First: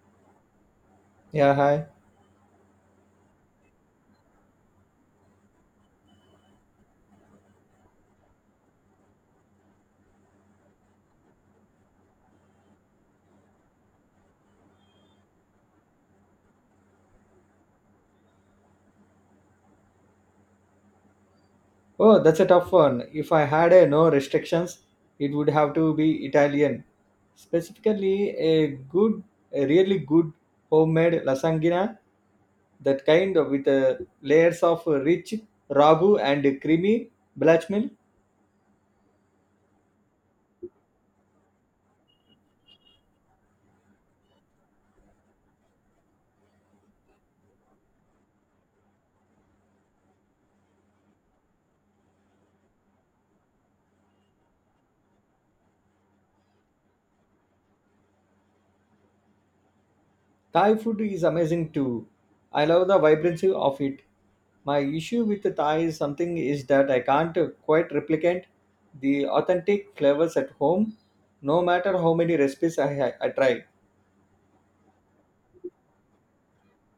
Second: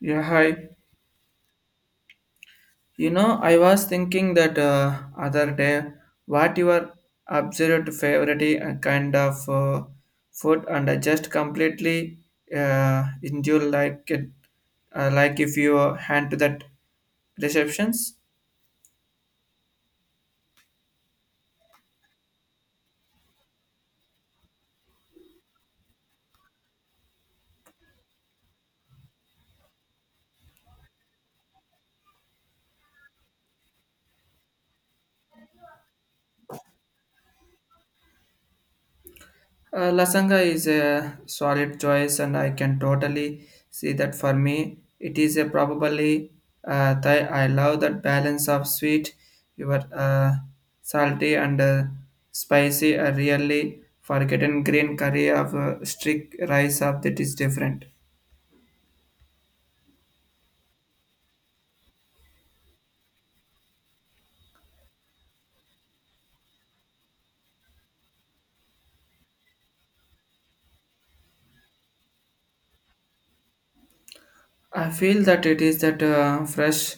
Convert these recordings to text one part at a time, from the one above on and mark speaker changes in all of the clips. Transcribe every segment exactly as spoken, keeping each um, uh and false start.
Speaker 1: Yeah, hi.
Speaker 2: Yeah, hi.
Speaker 1: You know, I was thinking that uh, other day, what your absolute favorite uh, kind of uh, food, and I just completely uh, endure like it, uh, like if you hand to that receptions.
Speaker 2: Oh, that's a tough one. If I had a no restrictions, it would have to be Italian. Specifically, a good, a really good homemade lasagna, that kind of with uh, layers of rich ragu and creamy bechamel.
Speaker 1: Uh, lasanga is a solid choice, and I can totally see that for me. It is a probably uh, Thai. I love that balance of sweet, your uh, salty and uh, spicy. I really forgotten green curry of uh, strict rice of that is different.
Speaker 2: Thai food is amazing too. I love the vibrancy of it. My issue with the Thai is something is that I can't quite replicate the authentic flavors at home, no matter how many recipes I, I try.
Speaker 1: I feel that it is that uh, fresh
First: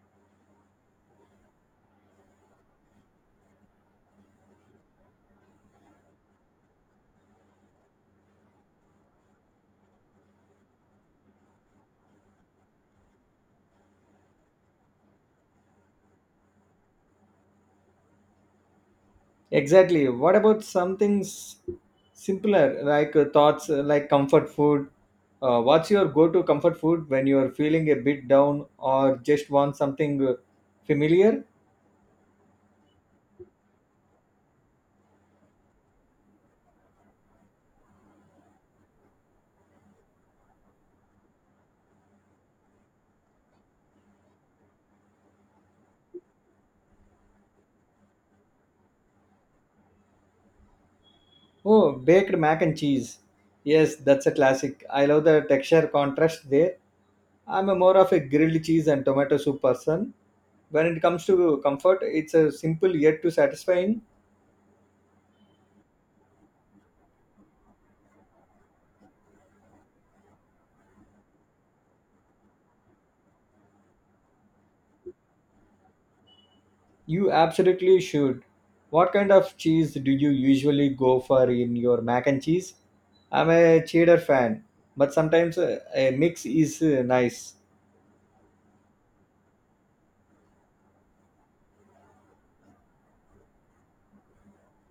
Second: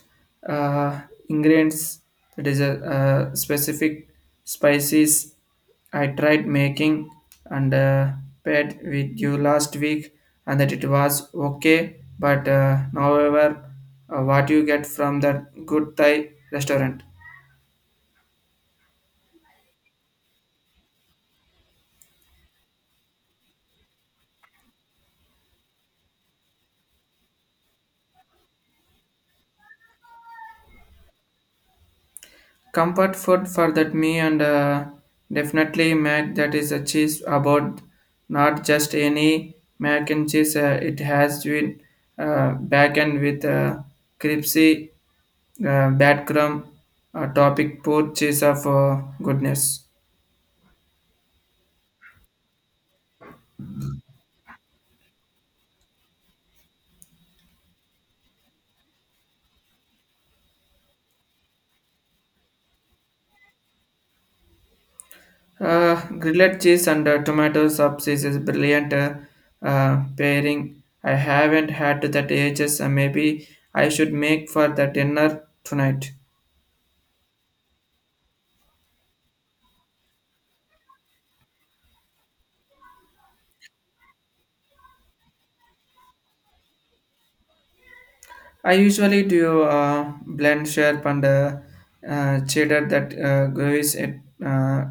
Speaker 1: uh, ingredients that is a, uh specific spices I tried making and uh, paired with you last week and that it was okay but uh, however uh, what you get from that good Thai restaurant
Speaker 2: Exactly. What about something s- simpler like uh, thoughts uh, like comfort food? Uh, what's your go to comfort food when you're feeling a bit down or just want something uh, familiar?
Speaker 1: comfort food for that me and uh, definitely mac that is a cheese about not just any mac and cheese uh, it has been uh, back end with uh, crispy uh, bad crumb uh, topic poor cheese of uh, goodness
Speaker 2: Oh, baked mac and cheese. Yes, that's a classic. I love the texture contrast there. I'm a more of a grilled cheese and tomato soup person. When it comes to comfort, it's a simple yet to satisfying.
Speaker 1: uh, grilled cheese and uh, tomato sauce is a brilliant uh, uh, pairing. I haven't had that ages. Uh, maybe I should make for the dinner tonight.
Speaker 2: You absolutely should. What kind of cheese do you usually go for in your mac and cheese? I'm a cheddar fan, but sometimes uh, a mix is uh, nice.
Speaker 1: I usually do uh, blend sharp and uh, uh, cheddar that uh, gravies it uh,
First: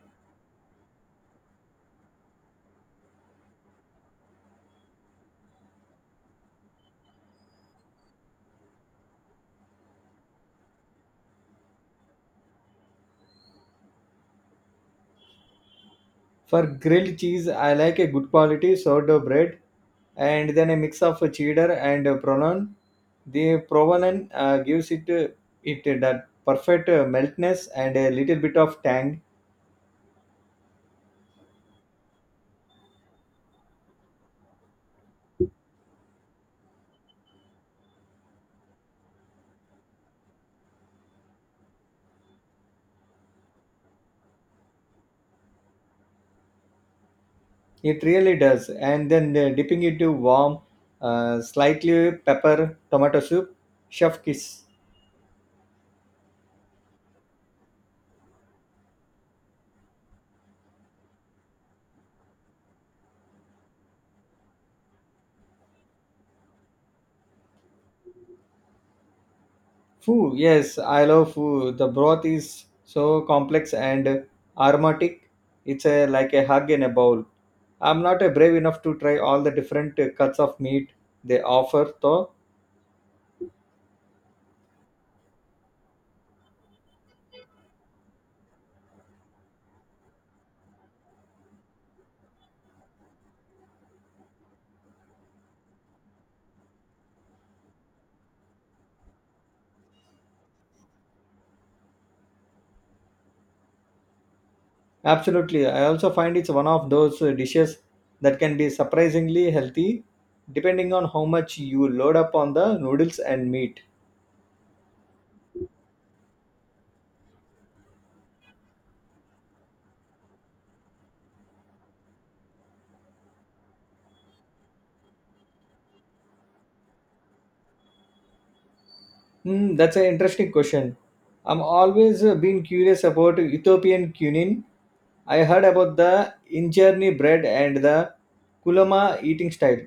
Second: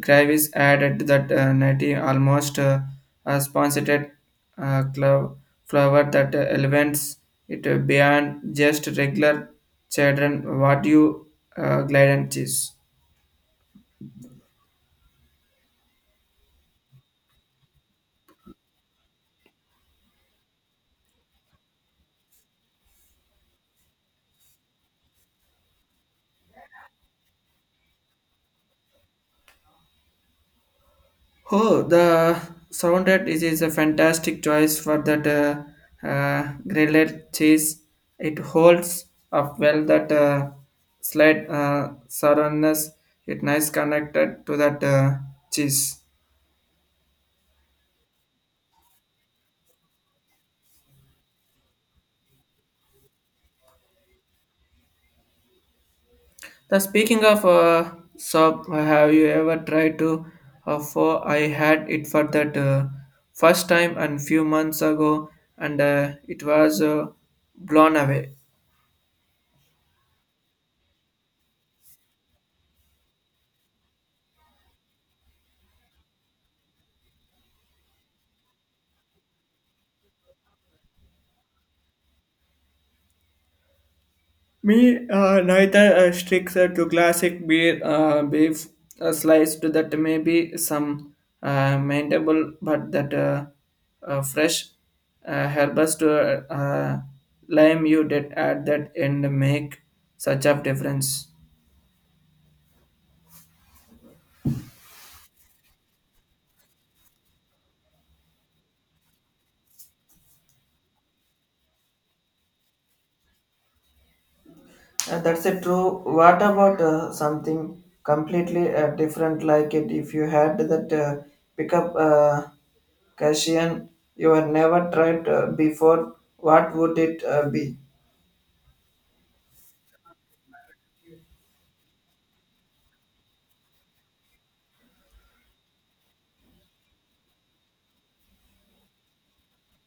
Speaker 1: gravies added that uh, nutty almost uh, a sponsored uh, clove flower that uh, elevates it uh, beyond just regular cheddar. What you uh, glide and cheese?
Speaker 2: For grilled cheese, I like a good quality sourdough bread and then a mix of uh, cheddar and uh, provolone. The provolone uh, gives it uh, it uh, that perfect uh, meltness and a little bit of tang.
Speaker 1: Oh, the surrounded is, is a fantastic choice for that uh, uh, grilled cheese. It holds up well that uh, slight uh, sourness. It nice connected to that uh, cheese.
Speaker 2: It really does. And then the dipping into warm, uh, slightly pepper tomato soup. Chef kiss.
Speaker 1: The speaking of uh, soap, have you ever tried to? Uh, for I had it for that uh, first time and few months ago, and uh, it was uh, blown away.
Speaker 2: Foo, yes, I love foo. The broth is so complex and aromatic. It's a, like a hug in a bowl. I'm not a brave enough to try all the different uh, cuts of meat they offer, though.
Speaker 1: Me, uh, neither uh, sticks uh, to classic beer, uh, beef uh, sliced that may be some uh, maintainable, but that uh, uh, fresh uh, herbs to uh, uh, lime you did add that and make such a difference.
Speaker 2: Absolutely. I also find it's one of those uh, dishes that can be surprisingly healthy, depending on how much you load up on the noodles and meat.
Speaker 1: Uh, that's a true. What about uh, something completely uh, different like it? If you had that uh, pick up uh, Cassian you had never tried uh, before, what would it uh, be?
Speaker 2: Hmm, that's an interesting question. I'm always uh, been curious about Ethiopian cuisine. I heard about the injera bread and the kulama eating style.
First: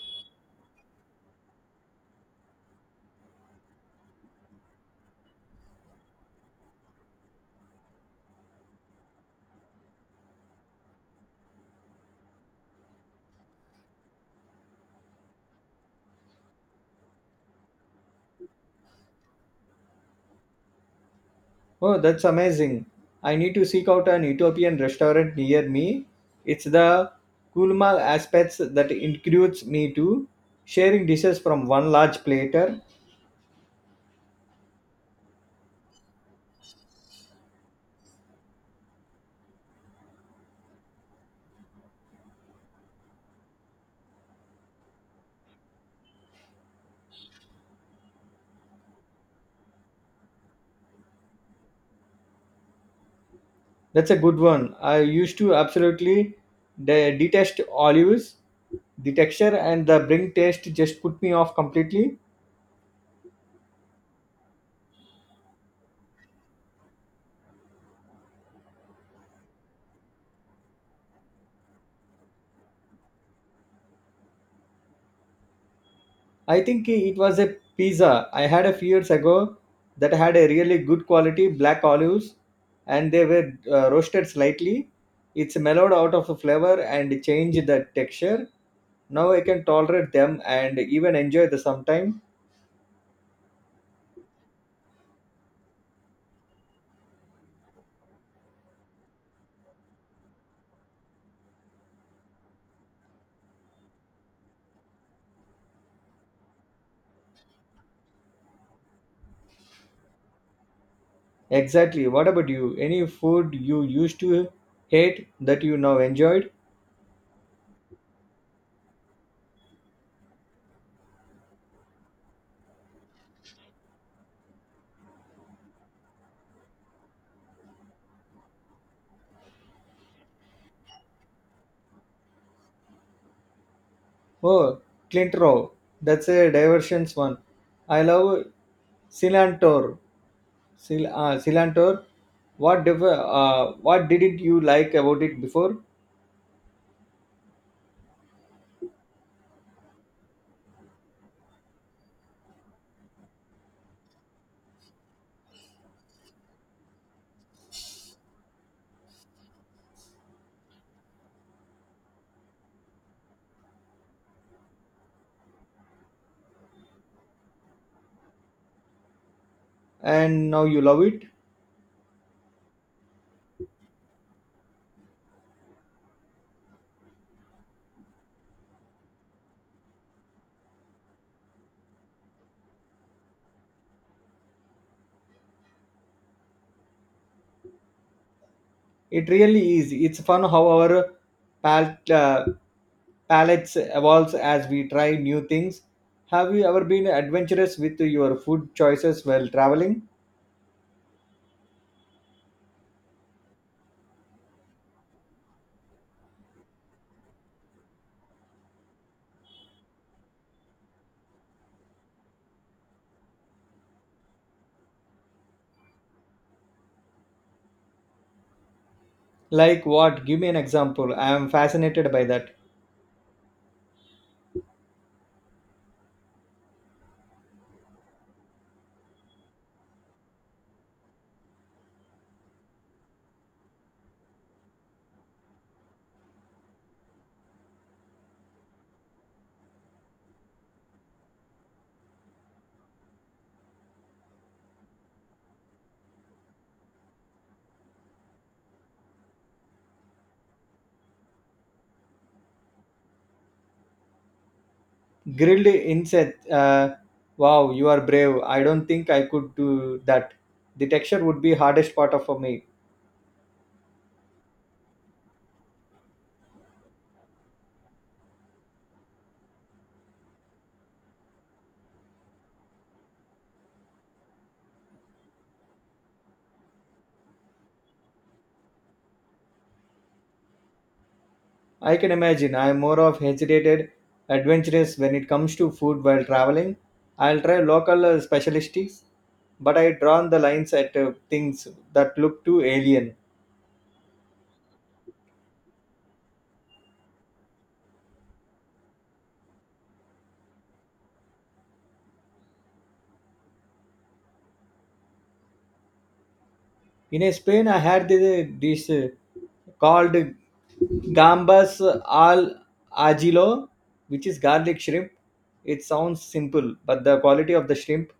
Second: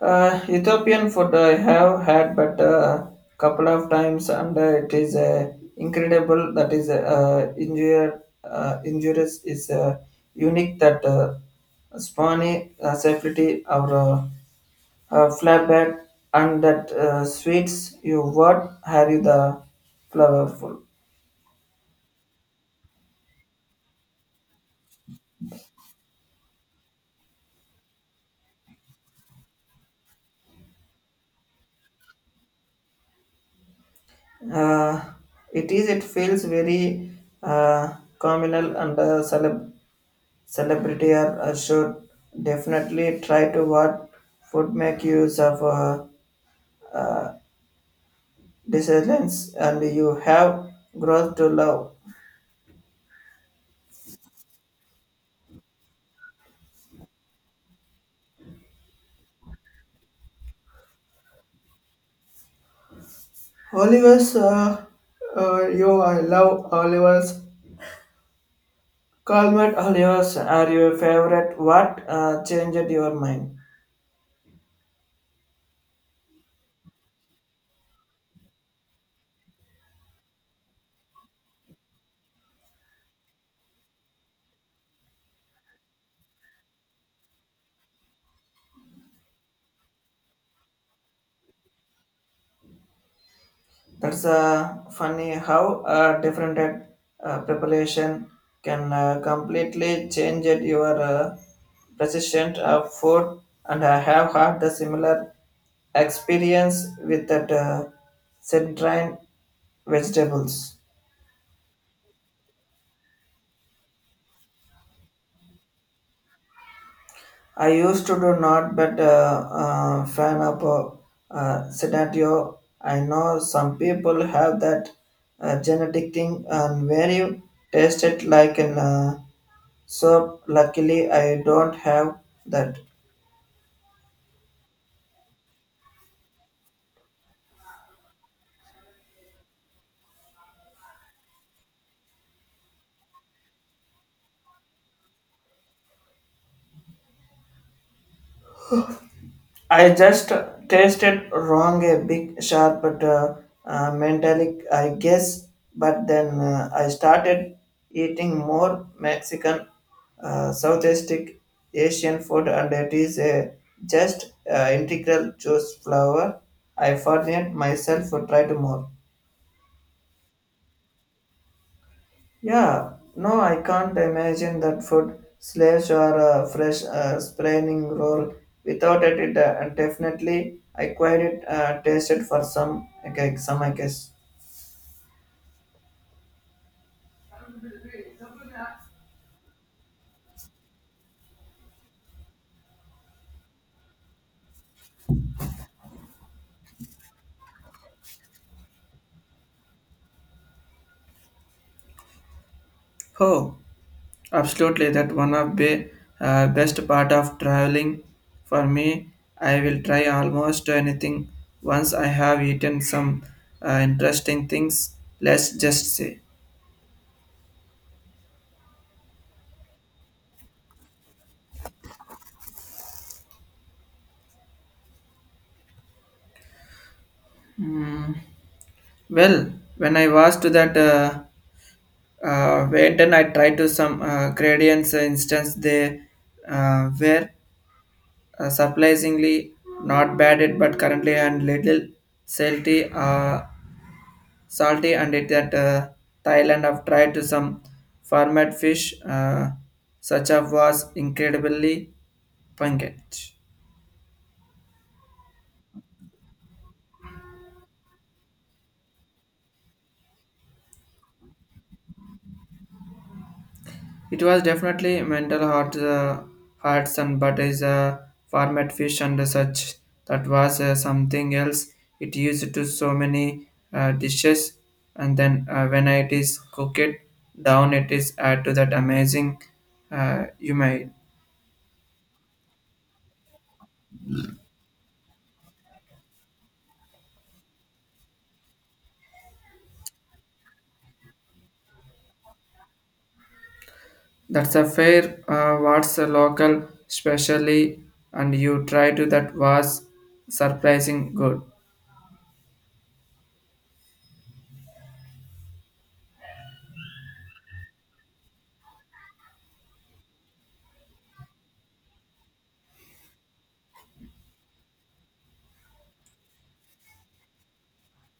Speaker 1: Uh, Ethiopian food I have had but a couple of times, and uh, it is uh, incredible. That is uh, injur- uh, injurious is uh, unique that uh, spawny uh, safety or uh, uh, flatbread and that uh, sweets you what have you the flavorful.
Speaker 2: Oh, that's amazing. I need to seek out an Ethiopian restaurant near me. It's the kulma aspects that includes me too. Sharing dishes from one large platter.
Speaker 1: Uh, it is it feels very uh, communal and uh, celeb Celebrity are uh, should definitely try to what would make use of uh, uh, decisions and you have growth to love.
Speaker 2: That's a good one. I used to absolutely de- detest olives. The texture and the bring taste just put me off completely.
Speaker 1: Oliver's, uh, uh, you I love Oliver's. Colmett Oliver's are your favorite. What uh, changed your mind?
Speaker 2: I think it was a pizza I had a few years ago that had a really good quality black olives and they were uh, roasted slightly. It's mellowed out of the flavor and changed the texture. Now I can tolerate them and even enjoy the sometime.
Speaker 1: That's uh, funny how uh, different uh, preparation can uh, completely change it your uh, persistent of food. And I have had the similar experience with that uh, centrine vegetables.
Speaker 2: Exactly. What about you? Any food you used to hate that you now enjoyed?
Speaker 1: I used to do not, but uh, uh, fan of uh, uh, scenario. I know some people have that uh, genetic thing and very tasted like an uh, So luckily I don't have that.
Speaker 2: Oh, Clint Row. That's a diversions one. I love cilantro. Sil- uh, Cilantro, what diff- uh, what didn't you like about it before,
Speaker 1: I just tasted wrong a big sharp but uh, uh, metallic I guess but then uh, I started eating more Mexican uh, Southeast Asian food and it is a just uh, integral juice flour. I forget myself to try to more.
Speaker 2: and now you love it?
Speaker 1: Yeah, no, I can't imagine that food Slaves or a fresh uh, spraining roll. Without it, it uh, definitely I quite it uh, tasted for some okay, some I guess.
Speaker 2: It really is. It's fun how our pal- uh, palates evolves as we try new things. Have you ever been adventurous with your food choices while traveling?
Speaker 1: Oh, absolutely. That one of the uh, best part of traveling for me. I will try almost anything once I have eaten some uh, interesting things. Let's just say.
Speaker 2: Like what? Give me an example. I am fascinated by that.
Speaker 1: Hmm. Well, when I was to that. Uh, uh, went and I tried to some uh, gradients uh, instance they uh, were uh, surprisingly not bad it but currently and little salty uh, salty and it that uh, Thailand I've tried to some format fish uh, such as was incredibly pungent.
Speaker 2: Grilled insect. Uh, wow, you are brave. I don't think I could do that. The texture would be hardest part of for me.
Speaker 1: It was definitely mental heart, uh, hearts and but is a format fish and such. That was uh, something else. It used to so many uh, dishes, and then uh, when it is cooked down, it is add to that amazing uh, you made.
Speaker 2: I can imagine I am more of hesitated, adventurous when it comes to food while traveling. I'll try local uh, specialties, but I drawn the lines at uh, things that look too alien.
Speaker 1: That's a fair. Uh, what's a local specially, and you try to that was surprising good.
Speaker 2: In uh, Spain, I had this, this uh, called gambas al ajilo, which is garlic shrimp. It sounds simple, but the quality of the shrimp,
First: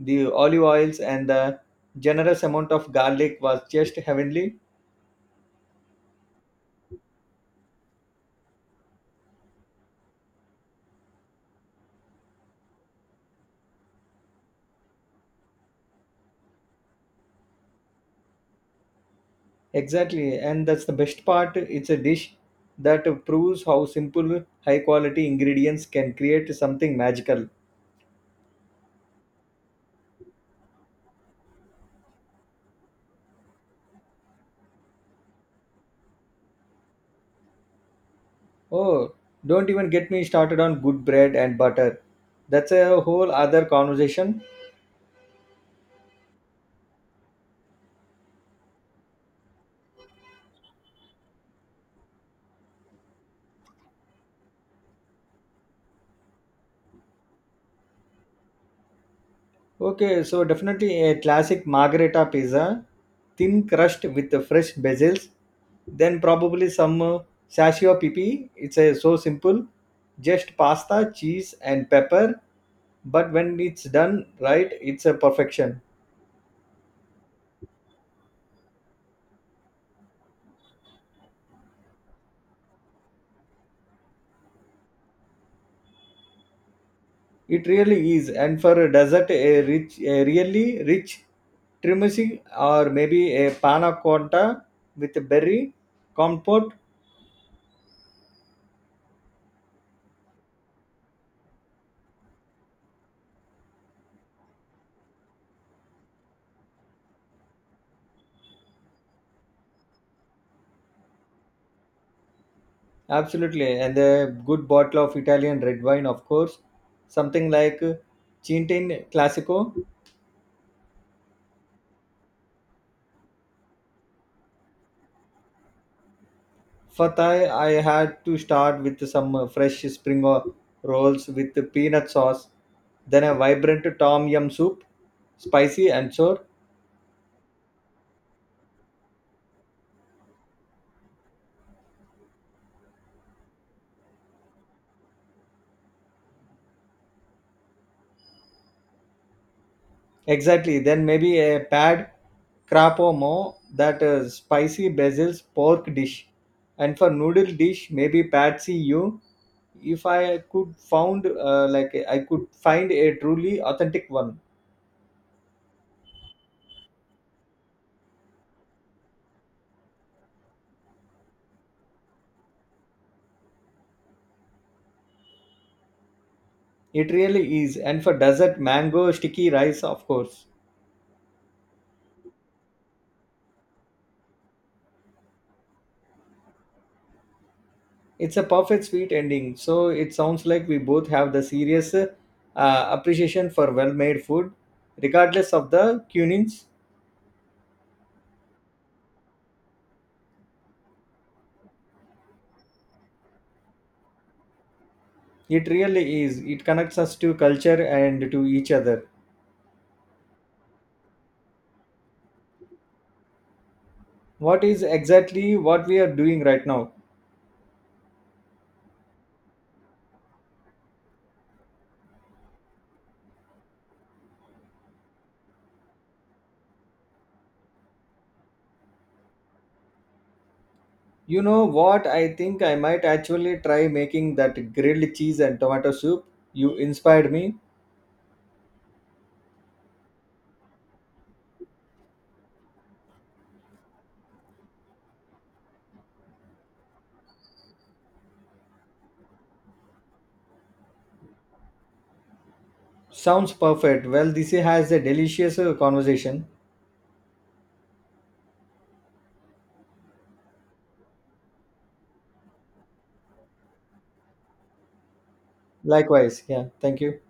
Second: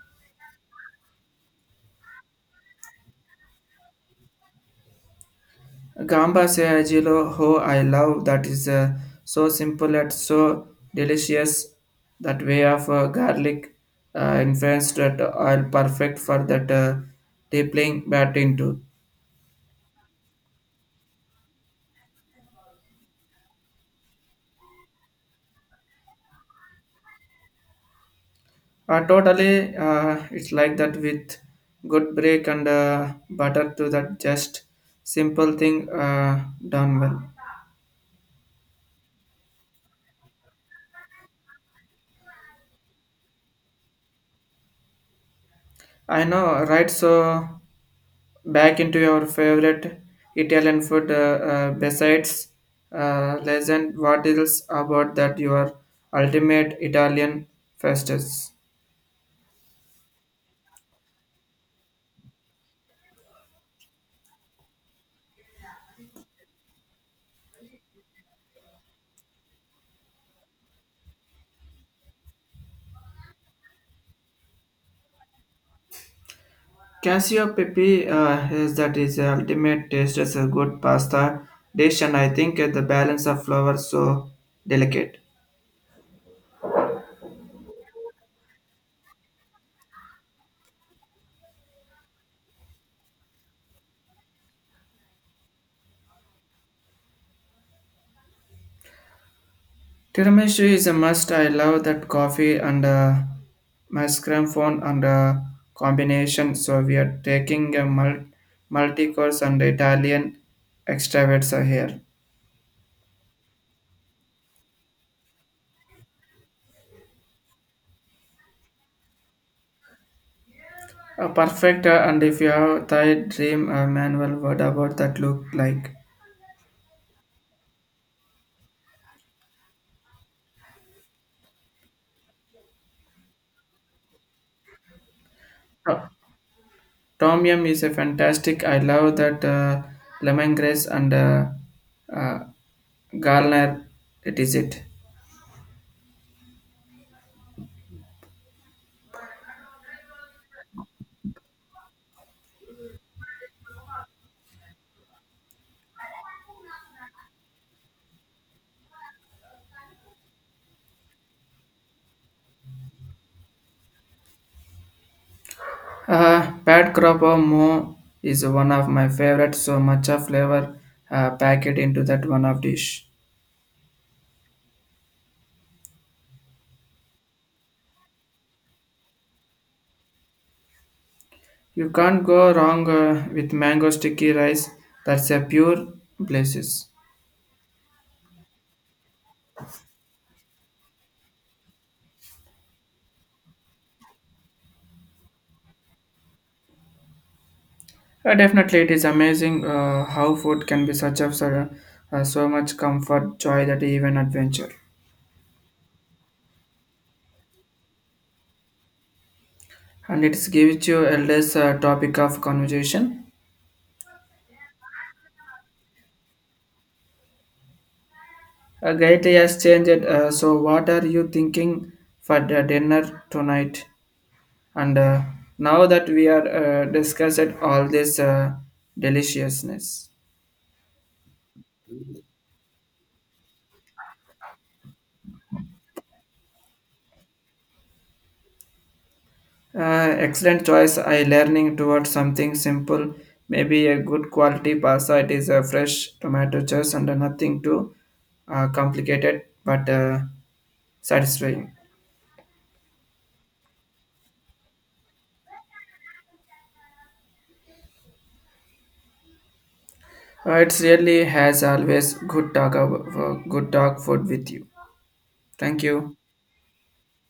Speaker 2: the olive oils, and the generous amount of garlic was just heavenly.
Speaker 1: Gamba Seagilo, how I love that is uh, so simple and so delicious. That way of uh, garlic uh, influenced that oil perfect for that uh, deepling bat into.
Speaker 2: Exactly, and that's the best part. It's a dish that proves how simple, high quality ingredients can create something magical.
Speaker 1: Uh, totally, uh, it's like that with good break and uh, butter to that just simple thing uh, done well.
Speaker 2: Oh, don't even get me started on good bread and butter. That's a whole other conversation.
Speaker 1: I know, right? So back into your favorite Italian food uh, uh, besides uh, legend what else about that your ultimate Italian festus
Speaker 2: Okay, so definitely a classic margherita pizza, thin crust with the fresh bezels, then probably some uh, sashio pipi. It's a, so simple, just pasta, cheese, and pepper. But when it's done right, it's a perfection.
Speaker 1: Casio pepe uh, is that is the ultimate taste as a good pasta dish and I think uh, the balance of flavor so delicate
Speaker 2: It really is, and for a dessert, a rich, a really rich trimicing or maybe a panna cotta with a berry compote.
Speaker 1: Tiramisu is a must. I love that coffee and uh, mascarpone and uh, combination. So we are taking a mul- multi-course and Italian extravets here.
Speaker 2: Absolutely, and a good bottle of Italian red wine, of course, something like Cintin Classico.
Speaker 1: A perfect uh, and if you have Thai dream uh, manual, what about that look like?
Speaker 2: For Thai, I had to start with some uh, fresh spring o- rolls with the peanut sauce, then a vibrant tom yum soup, spicy
Speaker 1: Oh,
Speaker 2: and sour.
Speaker 1: Tom Yum is a fantastic. I love that uh, lemongrass and uh, uh, garlic. It is it.
Speaker 2: Exactly. Then maybe a pad crapomo, that uh, spicy basil's pork dish. And for noodle dish, maybe patsy you. If I could found uh, like I could find a truly authentic one.
Speaker 1: Uh, Pat Cropper Mo is one of my favorite. So much of flavor uh, packed into that one of dish.
Speaker 2: It really is. And for dessert, mango sticky rice, of course.
Speaker 1: You can't go wrong uh, with mango sticky rice. That's a pure places.
Speaker 2: It's a perfect sweet ending. So it sounds like we both have the serious uh, appreciation for well-made food, regardless of the cunings.
Speaker 1: Uh, definitely, it is amazing uh, how food can be such of so, uh, so much comfort, joy, that even adventure.
Speaker 2: It really is. It connects us to culture and to each other.
Speaker 1: And it gives you a less uh, topic of conversation.
Speaker 2: What is exactly what we are doing right now?
Speaker 1: Uh, Gaiti has changed. Uh, so, what are you thinking for the dinner tonight? And uh, now that we are uh, discussed all this uh, deliciousness,
Speaker 2: You know what? I think I might actually try making that grilled cheese and tomato soup. You inspired me.
Speaker 1: uh, excellent choice. I learning towards something simple, maybe a good quality pasta. It is a fresh tomato juice and nothing too uh, complicated, but uh, satisfying.
Speaker 2: Sounds perfect. Well, this has a delicious uh, conversation.
Speaker 1: Uh, it really has always good talk, ab- uh, good talk food with you. Thank you.
Speaker 2: Likewise. Yeah. Thank you.